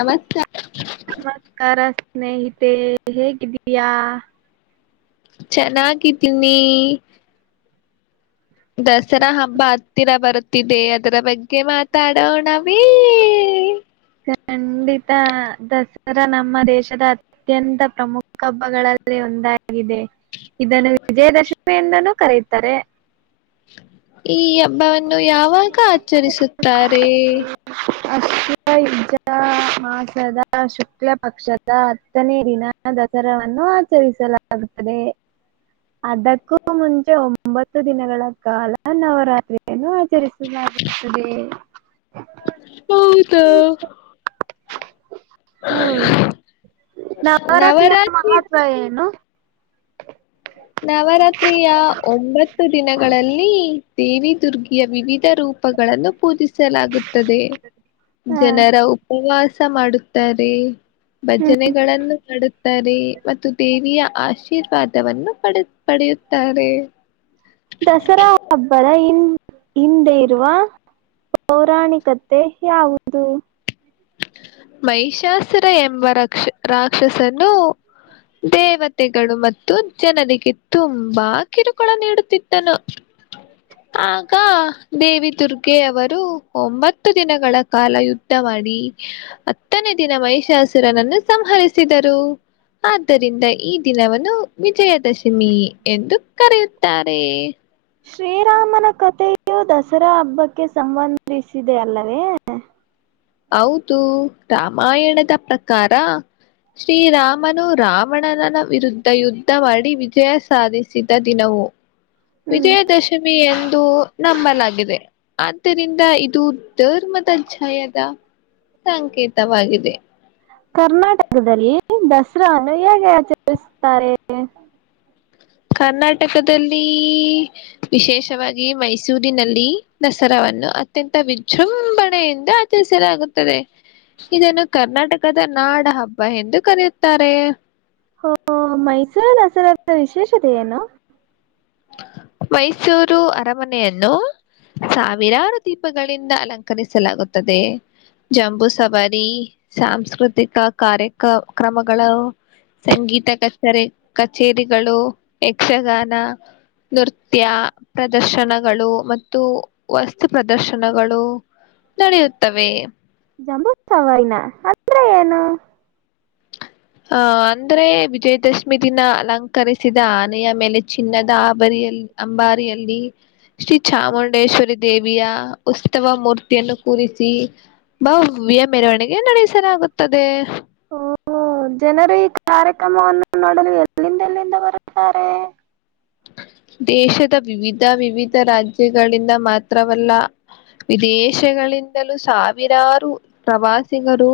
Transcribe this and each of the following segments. ನಮಸ್ಕಾರ ನಮಸ್ಕಾರ ಸ್ನೇಹಿತೆ ಹೇಗಿದ್ದೀಯಾ ಚೆನ್ನಾಗಿದ್ದೀನಿ ದಸರಾ ಹಬ್ಬ ಹತ್ತಿರ ಬರುತ್ತಿದೆ ಅದರ ಬಗ್ಗೆ ಮಾ ತಾಡೋಣಾಮ ಖಂಡಿತ ದಸರಾ ನಮ್ಮ ದೇಶದ ಅತ್ಯಂತ ಪ್ರಮುಖ ಹಬ್ಬಗಳ ಒಂದಾಗಿದೆ ಇದನ್ನು ವಿಜಯದಶಮಿ ಎಂದನೂ ಕರೆಯುತ್ತಾರೆ ಈ ಹಬ್ಬವನ್ನು ಯಾವಾಗ ಆಚರಿಸುತ್ತಾರೆ ಅ ವ ಯು್ಧ ಮಾಸದ ಶುಕ್ಲ ಪಕ್ಷದ ಹತ್ತನೇ ದಿನ ದಸರನ್ನು ಆಚರಿಸಲಾಗುತ್ತದೆ ಅದಕ್ಕೂ ಮುಂಚೆ ಒಂಬತ್ತು ದಿನಗಳ ಕಾಲ ನವರಾತ್ರಿಯನ್ನು ಆಚರಿಸುದ ಅ ಸರಿ ಹೌದ ಹ್ಮ ನವರಾತ್ರಿಯ ನವರಾತ್ರಿ ಮಹತ್ವ ಏನು ನವರಾತ್ರಿಯ ಒಂಬತ್ತು ದಿನಗಳಲ್ಲಿ ದೇವಿ ದುರ್ಗ ವಿವಿಧ ರೂಪಗಳನ್ನು ಪೂಜಿಸಲಾಗುತ್ತದೆ ಹ ಜನರ ಉಪವಾಸ ಸ ಮಾಡುತ್ತಾರೆ ಭಜನೆಗಳನ್ನು ಮಾಡುತ್ತಾರೆ ಮತ್ತು ದೇವಿಯ ಆಶೀರ್ವಾದವನ್ನು ಪಡೆ ಪಡೆಯುತ್ತಾರೆ ದಸರಾ ಹಬ್ಬದ ಇನ್ ಹಿಂದೆ ಇರುವ ಪೌರಾಣಿಕತೆ ಯಾವುದು ಮಹಿಷಾಸುರ ಎಂಬ ರಾಕ್ಷ ರಾಕ್ಷಸನು ೆಗಳು ಮತ್ತು ಜನರಿಗೆ ತುಂಬಾ ಕಿರುಕುಳ ನೀಡುತ್ತಿದ್ದನು ಆಗ ದೇವಿ ದುರ್ಗೆವರು ಒಂಬತ್ತು ದಿನಗಳ ಕಾಲ ಯುದ್ಧ ಮಾಡಿ ಹತ್ತನೇ ದಿನ ಮಹಿಷಾಸುರನನ್ನು ಸಂಹರಿಸಿದರು ಆದ್ದರಿಂದ ಈ ದಿನವನ್ನು ವಿಜಯದಶಮಿ ಎಂದು ಕರೆಯುತ್ತಾರೆ ಶ್ರೀರಾಮನ ಕಥೆಯು ದಸರಾ ಹಬ್ಬಕ್ಕೆ ಸಂಬಂಧಿಸಿದೆ ಅಲ್ಲವೇ ಹೌದು ರಾಮಾಯಣದ ಪ್ರಕಾರ ಶ್ರೀರಾಮನು ರಾವಣನ ವಿರುದ್ಧ ಯುದ್ಧ ಮಾಡಿ ವಿಜಯ ಸಾಧಿಸಿದ ದಿನವು ಹ್ಮ್ ವಿಜಯದಶಮಿ ಎಂದು ನಂಬಲಾಗಿದೆ ಆದ್ದರಿಂದ ಇದು ಧರ್ಮ ಜಯದ ಸಂಕೇತವಾಗಿದೆ ಕರ್ನಾಟಕದಲ್ಲಿ ದಸರನ್ನು ಹೇಗೆ ಆಚರಿಸುತ್ತಾರೆ ಕರ್ನಾಟಕದಲ್ಲಿ ವಿಶೇಷವಾಗಿ ಮೈಸೂರಿನಲ್ಲಿ ದಸರಾ ನ್ನು ಅತ್ಯಂತ ವಿಜೃಂಭಣೆಯಿಂದ ಆಚರಿಸಲಾಗುತ್ತದೆ ಇದನ್ನು ಕರ್ನಾಟಕದ ನಾಡ ಹಬ್ಬ ಎಂದು ಕರೆಯುತ್ತಾರೆ ಹ ಮೈಸೂರ ದ ದಸರಾದ ವಿಶೇಷತೆ ಏನು ಮೈಸೂರು ಅರಮನೆಯನ್ನು ಸಾವಿರಾರು ದೀಪಗಳಿಂದ ಅಲಂಕರಿಸಲಾಗುತ್ತದೆ ಜಂಬೂ ಸವಾರಿ ಸಾಂಸ್ಕೃತಿಕ ಕಾರ್ಯಕ ಕ್ರಮಗಳು ಸಂಗೀತ ಕಚರಿ ಕಚೇರಿಗಳು ಯಕ್ಷಗಾನ ನೃತ್ಯ ಪ್ರದರ್ಶನಗಳು ಮತ್ತು ವಸ್ತು ಪ್ರದರ್ಶನಗಳು ನಡೆಯುತ್ತವೆ ಸವರಿನಾ ಅಂದ್ರೆ ಏನು ಹ ಅಂದ್ರೆ ವಿಜಯದಶಮಿ ದಿನ ಅಲಂಕರಿಸಿದ ಆನೆಯ ಮೇಲೆ ಚಿನ್ನದ ಆಬರಿಯಲ್ಲಿ ಅಂಬಾರಿಯಲ್ಲಿ ಶ್ರೀ ಚಾಮುಂಡೇಶ್ವರಿ ದೇ ದೇವಿಯ ಉತ್ಸವ ಮೂರ್ತಿಯನ್ನು ಕೂರಿಸಿ ಭವ್ಯ ಮೆರವಣಿಗೆ ನಡೆಸಲಾಗುತ್ತದೆ ಹ ಜನರು ಈ ಕಾರ್ಯಕ್ರಮವನ್ನು ನೋಡಲು ಎಲ್ಲಿಂದ ಎಲ್ಲಿಂದ ಬರುತ್ತಾರೆ ದೇಶದ ವಿವಿಧ ವಿವಿಧ ರಾಜ್ಯಗಳಿಂದ ಮಾತ್ರವಲ್ಲ ವಿದೇಶಗಳಿಂದಲೂ ಸಾವಿರಾರು ಪ್ರವಾಸಿ ಸಿಗರು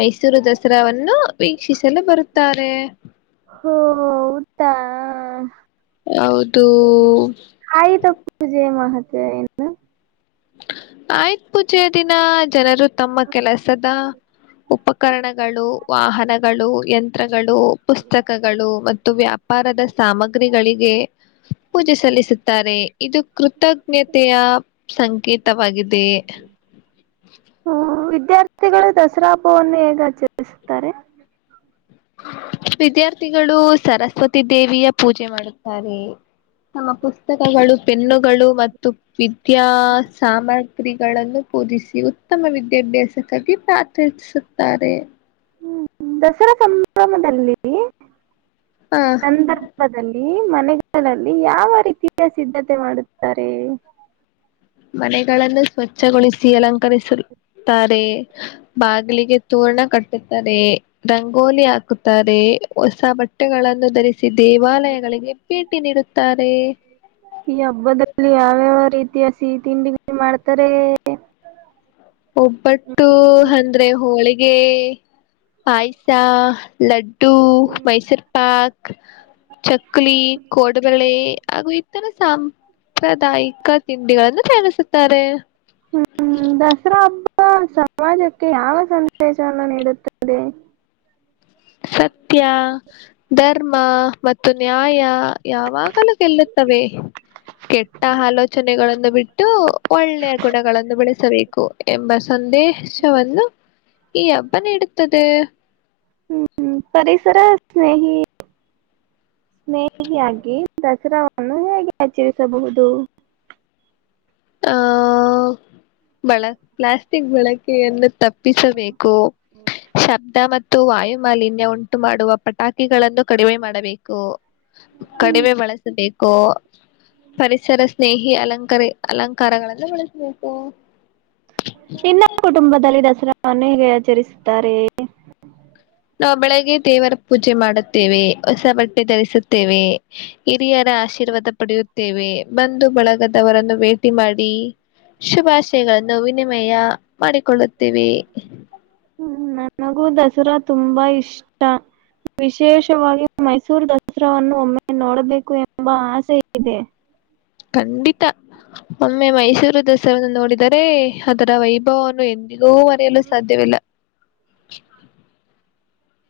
ಮೈಸೂರು ದಸರಾವನ್ನು ವೀಕ್ಷಿಸಲು ಬರುತ್ತಾರೆ ಹೋ ಹೌದ ಹೌದು ಹಾಯಿ ತಪ್ಪೂಜೆ ಮಹತ್ ನು ಆಯ್ತ್ ಪೂಜೆಯ ದಿನ ಜನರು ತಮ್ಮ ಕೆಲಸದ ಉಪಕರಣಗಳು ವಾಹನಗಳು ಯಂತ್ರ ಪುಸ್ತಕಗಳು ಮತ್ತು ವ್ಯಾಪಾರದ ಸಾಮಗ್ರಿಗಳಿಗೆ ಪೂಜೆ ಸಲ್ಲಿಸುತ್ತಾರೆ ಇದು ಕೃತಜ್ಞತೆಯ ಸಂಖ ವಾಗಿದೆ ಹ್ಮ ವಿದ್ಯಾರ್ಥಿಗಳು ದಸರಾ ಹಬ್ವನ್ನು ಹೇಗ ಆಚರಿಸುತ್ತಾರೆ ವಿದ್ಯಾರ್ಥಿಗಳು ಸರಸ್ವತಿ ದೇವಿಯ ಪೂಜೆ ಮಾಡುತ್ತಾರೆ ತಮ್ಮ ಪುಸ್ತಕಗಳು ಪೆನ್ನುಗಳು ಮತ್ತು ವಿದ್ಯಾ ಸಾಮಗ್ರಿಗಳನ್ನು ಕೋದಿಸಿ ಉತ್ತಮ ವಿದ್ಯಾಭ್ಯಾಸಕ್ಕಾಗಿ ಪ್ರಾರ್ಥಿಸುತ್ತಾರೆ ಹ್ಮ್ ದಸರಾ ಸಂಭ್ರಮದಲ್ಲಿ ಹ ಸಂದರ್ಭದಲ್ಲಿ ಮನೆಗೆ ಲ್ಲಿ ಯಾವ ರೀತಿಯ ಸಿದ್ಧತೆ ಮಾಡುತ್ತಾರೆ ಮನೆಗಳನ್ನು ಸ್ವಚ್ಛಗೊಳಿಸಿ ಅಲಂಕರಿಸಲು ರೆ ಬಾಗಿಲಿಗೆ ತೊರಣ ಕಟ್ಟುತ್ತಾರೆ, ರಂಗೋಲಿ ಹಾಕುತ್ತಾರೆ, ಹೊಸ ಬಟ್ಟೆಗಳನ್ನು ಧರಿಸಿ ದೇವಾಲಯಗಳಿಗೆ ಭೇಟಿ ನೀಡುತ್ತ ಈ ಹಬ್ಬದಲ್ಲಿ ಯಾವ್ಯಾವ ಇತಿವಾಸಿ ತಿಂಡಿ ಮಾಡ್ತಾರೆ. ಒಬ್ಬಟ್ಟು ಹ್ಮ್, ಅಂದ್ರೆ ಹೋಳಿಗೆ, ಪಾಯಸಾ, ಲಡ್ಡು, ಹ್ಮ್, ಮೈಸೂರು ಪಾಕ್, [unintelligible] ಚಕ್ಲಿ ಕೋಡಬಳೆ ಹಾಗು ಈತರ ಸಾಂಬ್ ಪ್ರದಾಯಿಕ ತಿಂಡಿಗಳನ್ನು ತಯಾಣಿಸುತ್ತಾರೆ ಹ್ಮ್್ಮ ದಸರಾ ಹಬ್ಬ ಸಮಾಜಕ್ಕೆ ಯಾವ ಸಂದೇಶವನ್ನು ನೀಡುತ್ತದೆ ಸತ್ಯ ಧರ್ಮ ಮತ್ತು ನ್ಯಾಯ ಯಾವಾಗಲೂ ಗೆಲ್ಲುತ್ತ ವೇ ಕೆಟ್ಟ ಆಲೋಚನೆಗಳನ್ನು ಬಿಟ್ಟು ಒಳ್ಳೆಯ ಗುಣಗಳನ್ನು ಬೆಳೆಸಬೇಕು. ಎಂಬ ಸಂದೇಶವನ್ನು ಈ ಹಬ್ಬ ನೀಡುತ್ತದೆ. ಹ್ಮ್ ಪರಿಸರ ಸ್ನೇಹಿ ಸ್ನೇಹಿಯಾಗಿ ದಸರಾವನ್ನು ಹೇಗೆ ಆಚರಿಸಬಹುದು. ಆ ಬಳ ಪ್ಲಾಸ್ಟಿಕ್ ಬಳಕೆ ಎನ್ನು ತಪ್ಪಿಸಬೇಕು ಶಬ್ದ ಮತ್ತು ಮತ್ತು ವಾಯುಮಾಲನ್ಯ ಉಂಟು ಮಾಡುವ ಪಟಾಕಿಗಳನ್ನು ಕಡಿಮೆ ಮಾಡಬೇಕು ಕಡಿಮೆ ಬಳಸಬೇಕು ಪರಿಸರ ಸ್ನೇಹಿ ಅಲಂಕ ಅಲಂಕಾರಗಳೆಲ್ಲ ಬಳಸಬೇಕು. ನೀನ್ನ ಕುಟುಂಬದಲ್ಲಿ ದಸರಾವನ್ನು ಹೇಗೆ ಆಚರಿಸುತ್ತಾರೆ ನಾವು ಬೆಳಿಗ್ಗೆ ದೇವರ ಪೂಜೆ ಮಾಡುತ್ತೇವೆ ಹೊಸ ಬಟ್ಟೆ ಧರಿಸುತ್ತೇವೆ ಹಿರಿಯರ ಆಶೀರ್ವಾದ ಪಡೆಯುತ್ತೇವೆ. ಬಂದು ಬಳಗದವರನ್ನು ಭೇಟಿ ಮಾಡಿ ಶುಭಾಶಯಗಳನ್ನು ವಿನಿಮಯ ಮಾಡಿಕೊಳ್ಳುತ್ತೆವೇ ಹ್ಮ್ ನನಗೂ ದಸರಾ ತುಂಬಾ ಇಷ್ಟಾ ವಿಶೇಷವಾಗಿ ಮೈಸೂರು ದಸರಾವನ್ನು ಒಮ್ಮೆ ನೋಡಬೇಕು ಎಂಬ ಆಸೆ ಇದೆ. ಕಂಡಿತಾ ಒ ಒಮ್ಮೆ ಮೈಸೂರು ದಸರನ್ನು ನೋಡಿದರೆ ಅದರ ವೈಭವವನ್ನು ಎಂದಿಗೂ ಮರೆಯಲು ಸಾಧ್ಯವಿಲ್ಲಾ [unintelligible]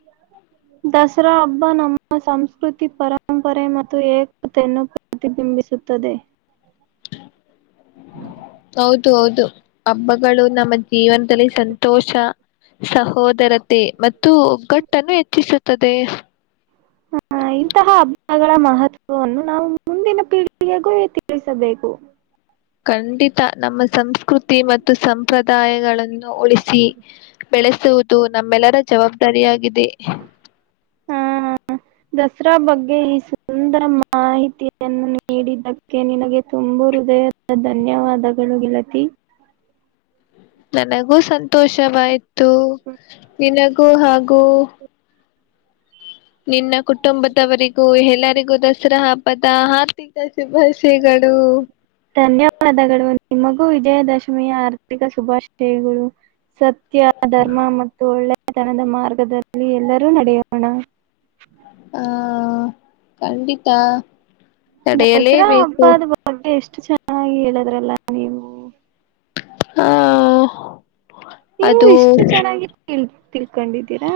[unintelligible] ದಸರಾ ಹಬ್ಬ ನಮ್ಮ ಸಂಸ್ಕೃತಿ ಪರಂಪರೆ ಮತ್ತು ಏಕತೆಯನ್ನು ಪ್ರತಿಬಿಂಬಿಸ ಸುತ್ತದೆ ಹೌದು ಹೌದು ಹಬ್ಬಗಳು ನಮ್ಮ ಜೀವನದಲ್ಲಿ ಸಂತೋಷ, ಸಹೋದರತೆ ಮತ್ತು ಒಗ್ಗಟ್ಟನ್ನು ಹೆಚ್ಚಿಸುತ್ತದೆ. ಹಾ ಇಂತಹ ಗಳ ಮಹತ್ವವನ್ನು ನಾವು ಮುಂದಿನ ಪೀಳಿಗೆಗೂ ತಿಳಿಸಬೇಕು. ಖಂಡಿತ ನಮ್ಮ ಸಂಸ್ಕೃತಿ ಮತ್ತು ಸಂಪ್ರದಾಯಗಳನ್ನು ಉಳಿಸಿ, ಬೆಳೆಸುವುದು ನಮ್ಮೆಲ್ಲರ ಜವಾಬ್ದಾರಿಯಾಗಿದೆ. ಆ, ದಸರಾ ಬಗ್ಗೆ ಒಂದರ ಮಾಹಿತಿಯನ್ನು ನೀಡಿದ್ದಕ್ಕೆ ನಿನಗೆ ತುಂಬು ಹೃದಯದ ಧನ್ಯವಾದಗಳು. ಗೆಳತಿ ನನಗೂ ಸಂತೋಷವಾಯ್ತು ನಿನಗೂ ಹಾಗೂ ನಿನ್ನ ಕುಟುಂಬದವರಿಗೂ ಎಲ್ಲರಿಗೂ ದಸರಾ ಹಬ್ಬದ ಹಾರ್ದಿಕ ಶುಭಾಶಯಗಳು. ಗಳು ನಿಮಗೂ ವಿಜಯದಶಮಿಯ ಹಾರ್ಥಿಕ ಶುಭಾಶಯಗಳು. ಸತ್ಯ ಧರ್ಮ ಮತ್ತು ಒಳ್ಳೆ ತನದ ಮಾರ್ಗದಲ್ಲಿ ಎಲ್ಲರೂ ನಡೆಯೋಣ ಹಾ ಕಂಡಿತಾ ತಡೆಯಲ್ಲೇ ಬೀಸು ಅಷ್ಟು ಚೆನ್ನಾಗಿ ಹೇಳದ್ರಲ್ಲ ನೀವು ಹ ನೀವು ಇಷ್ಟು ಚೆನ್ನಾಗಿ ತಿಳ್ ತಿಳ್ಕೊಂಡಿದ್ದೀರಾ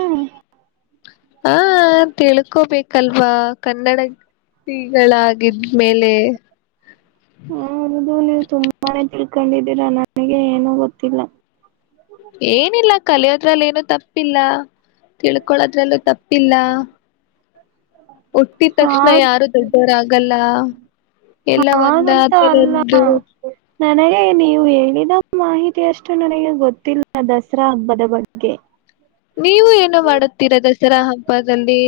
ಹ ತಿಳ್ಕೋಬೇಕಲ್ವಾ ಕನ್ನಡ ಗಳಾಗಿದ್ಮೇಲೆ ಹೌದು ನೀವು ತುಂಬಾನೇ ತಿಳ್ಕೊಂಡಿದ್ದೀರಾ ನನಗೆ ಏನು ಗೊತ್ತಿಲ್ಲ ಏನಿಲ್ಲ ಕಲಿಯೋದ್ರಲ್ಲಿ ಏನು ತಪ್ಪಿಲ್ಲಾ, ತಿಳ್ಕೊಳೋದ್ರಲ್ಲೂ ತಪ್ಪಿಲ್ಲಾ, ಹುಟ್ಟಿದ ತಕ್ಷಣ ಹಾಗ್ ಯಾರು ದೊಡ್ಡವರ ಆಗಲ್ಲಾ ಎಲ್ಲ ಒಂದ ಹಾಗಂತ ಆತರ ಒಂದು ೇ ನೀವು ಹೇಳಿದ ಮಾಹಿತಿ ಅಷ್ಟು ನನಗೆ ಗೊತ್ತಿಲ್ಲ ದಸರಾ ಹಬ್ಬದ ಬಗ್ಗೆ ನೀವು ಏನು ಮಾಡುತ್ತೀರಾ ದಸರಾ ಹಬ್ಬದಲ್ಲಿ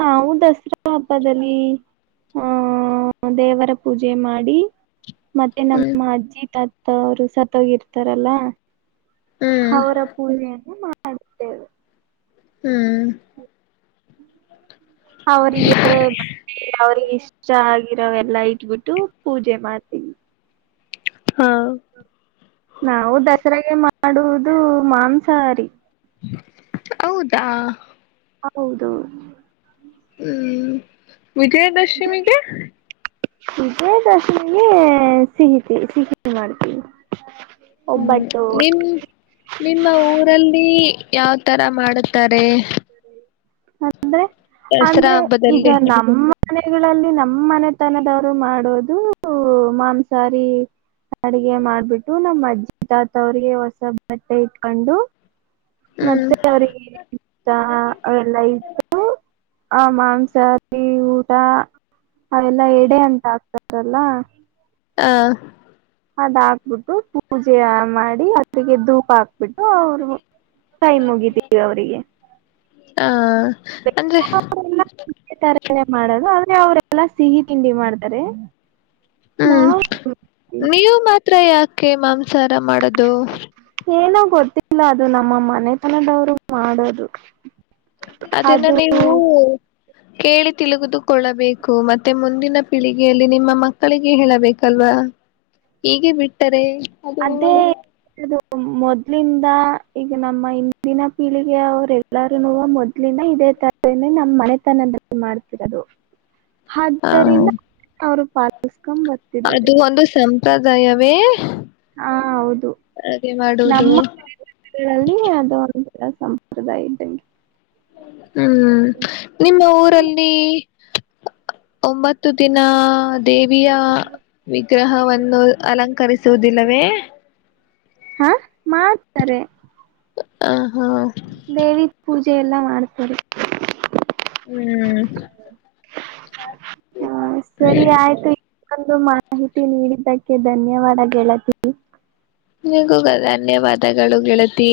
ನಾವು ದಸರಾ ಹಬ್ಬದಲ್ಲಿ ಹ್ಮ ದೇವರ ಪೂಜೆ ಮಾಡಿ ಮತ್ತೆ ಹ್ಮ್ ನಮ್ಮ ಅಜ್ಜಿ ತಾತ ಅವರು ಸತ್ತೋಗಿರ್ತಾರಲ್ಲ ಹ್ಮ್ ಅವರ ಪೂಜೆಯನ್ನು ಮಾಡುತ್ತೇವೆ ಹ್ಮ್ ಅವರಿಗೆ ಅವ್ರಿಗೆ ಇಷ್ಟ ಆಗ ರೆಲ್ಲಾ ಇಟ್ಬಿಟ್ಟು ಪೂಜೆ ಮಾಡ್ತೀವಿ ಹಾ ನಾವು ದಸರಾಗ ಮಾಡುವುದು ಮಾಂಸಹಾರಿ ಹೌದಾ ಹೌದೌದು ಹ್ಮ್ ವಿಜಯದಶಮಿಿಗೆ ಇದಜಯ ದರ್ಶಮಿಗೆ ಸಿಹಿತ ಸಿಹಿ ಮಾಡ್ತೀವಿ ಹ್ಮ್ ಒಬ್ಬಟ್ಟು ನಿಮ್ ನಿಮ್ಮ ಊರಲ್ಲಿ ಯಾವ್ ತರ ಮಾಡುತ್ತಾರೆ ಅಂದ್ರೆ ದಸರಾ ಅಂದ್ರೆ ಈಗ ಹಬ್ಬದಲ್ಲಿ ನಮ್ಮನೆ ಗಳಲ್ಲಿ ನಮ್ಮ್ ಮನೆತನದವ್ರು ಮಾಡೋದು ಮಾಂಸಾರಿ ಅಡಗೆ ಮಾಡ್ಬಿಟ್ಟು ನಮ್ಮ ಅಜ್ಜಿ ತಾತ ಅವ್ರಿಗೆ ಹೊಸ ಬಟ್ಟೆ ಇಟ್ಕೊಂಡು ಹ್ಮ್ ಮತ್ತೆ ಅವ್ರಿಗೆ ಊ ಅವ ಎಲ್ಲ ಇತ್ತು ಆ ಮಾಂಸಾರಿ ಊಟ ಅವ ಎಲ್ಲಾ ಎಡೆ ಅಂತ ಆಗ್ತಾರಲ್ಲ ಹಾ ಅದಾಕ್ಬಿಟ್ಟು ಪೂಜೆ ಮಾಡಿ ಅದಿಗೆ ಧೂಪ ಆಾಕ್ತ ಬಿಿಟ್ಟು ಅವ್ರು ಟೈಮ ಮುಗಿದೀವಿ ಅವರಿಗೆ ಹಾ ಅಂದೆ ಅವ್ರಲ್ಲಾ ಸಿಹಿ ತಿಂಡಿ ಮಾಡ್ತಾರೆ ಹ್ಮ್ ನಾವು ನೀವು ಮಾತ್ರ ಯಾಕೆ ಮಾಂಸ ಸಾರ ಮಾಡದು ಇದು ನಮ್ಮ ಮನೆತನದವ್ರು ಮಾಡೋದು ಅದನ್ನ ಅದು ನೀವು ಕೇಳಿ ತಿಲುಗದುಕೊಳ್ಳಬೇಕು ಮತ್ತೆ ಮುಂದಿನ ಪೀಳಿಗೆಯಲ್ಲಿ ನಿಮ್ಮ ಮಕ್ಕಳಿಗೆ ಹೇಳಬೇಕಲ್ವಾ ಹೇಗೆ ಬಿಟ್ಟರೆ ಅದು ಅದೇ ನಿಮಗೂ ಮೊದ ಮೊದ್ಲಿಂದ ಈಗ ನಮ್ಮ ಇಿಂದಿನ ಪೀಳಿಗೆ ಅವರು ಎಲ್ಲಾರೂ ಮೊದ್ಲಿನ ಇದೇ ತರ ನಮ್ಮ್ ಮನೆತನದಲ್ಲಿ ಮಾಡ್ತಿರೋದು ಹ ಆದ್ದರಿಂದ ಅವರು ಪ ಅದು ಒಂದು ಸಂಪ್ರದಾಯವೇ ಹಾ ಹೌದು ಹಾಗೆ ಮಾಡುವುದು ನಮ್ಮಗಳಲ್ಲಿ ಅದು ಎ ಸಂಪ್ರದಾಯಂಗಿ ಹ್ಮ್ ನಿಮ್ಮ ಊರಲ್ಲಿ ಒಂಬತ್ತು ದಿನ ದೇವಿಯ ವಿಗ್ರಹವನ್ನು ಅಲಂಕರಿಸ ಸೂುದಿಲ್ಲವೇ ಹಾ ಮಾಡ್ತಾರೆ ಹ ಹಾ ದೇವಿ ಪೂಜೆ ಎಲ್ಲ ಮಾಡ್ತರಿ ಹ್ಮ್ ಹಾ ಸರಿ ಆಯ್ತು ಮಾಹಿತಿ ನೀಡಿದ್ದಕ್ಕೆ ಧನ್ಯವಾದ ಗೆಳತಿ ನಿಗ ಧನ್ಯವಾದಗಳು ಗೆಳತಿ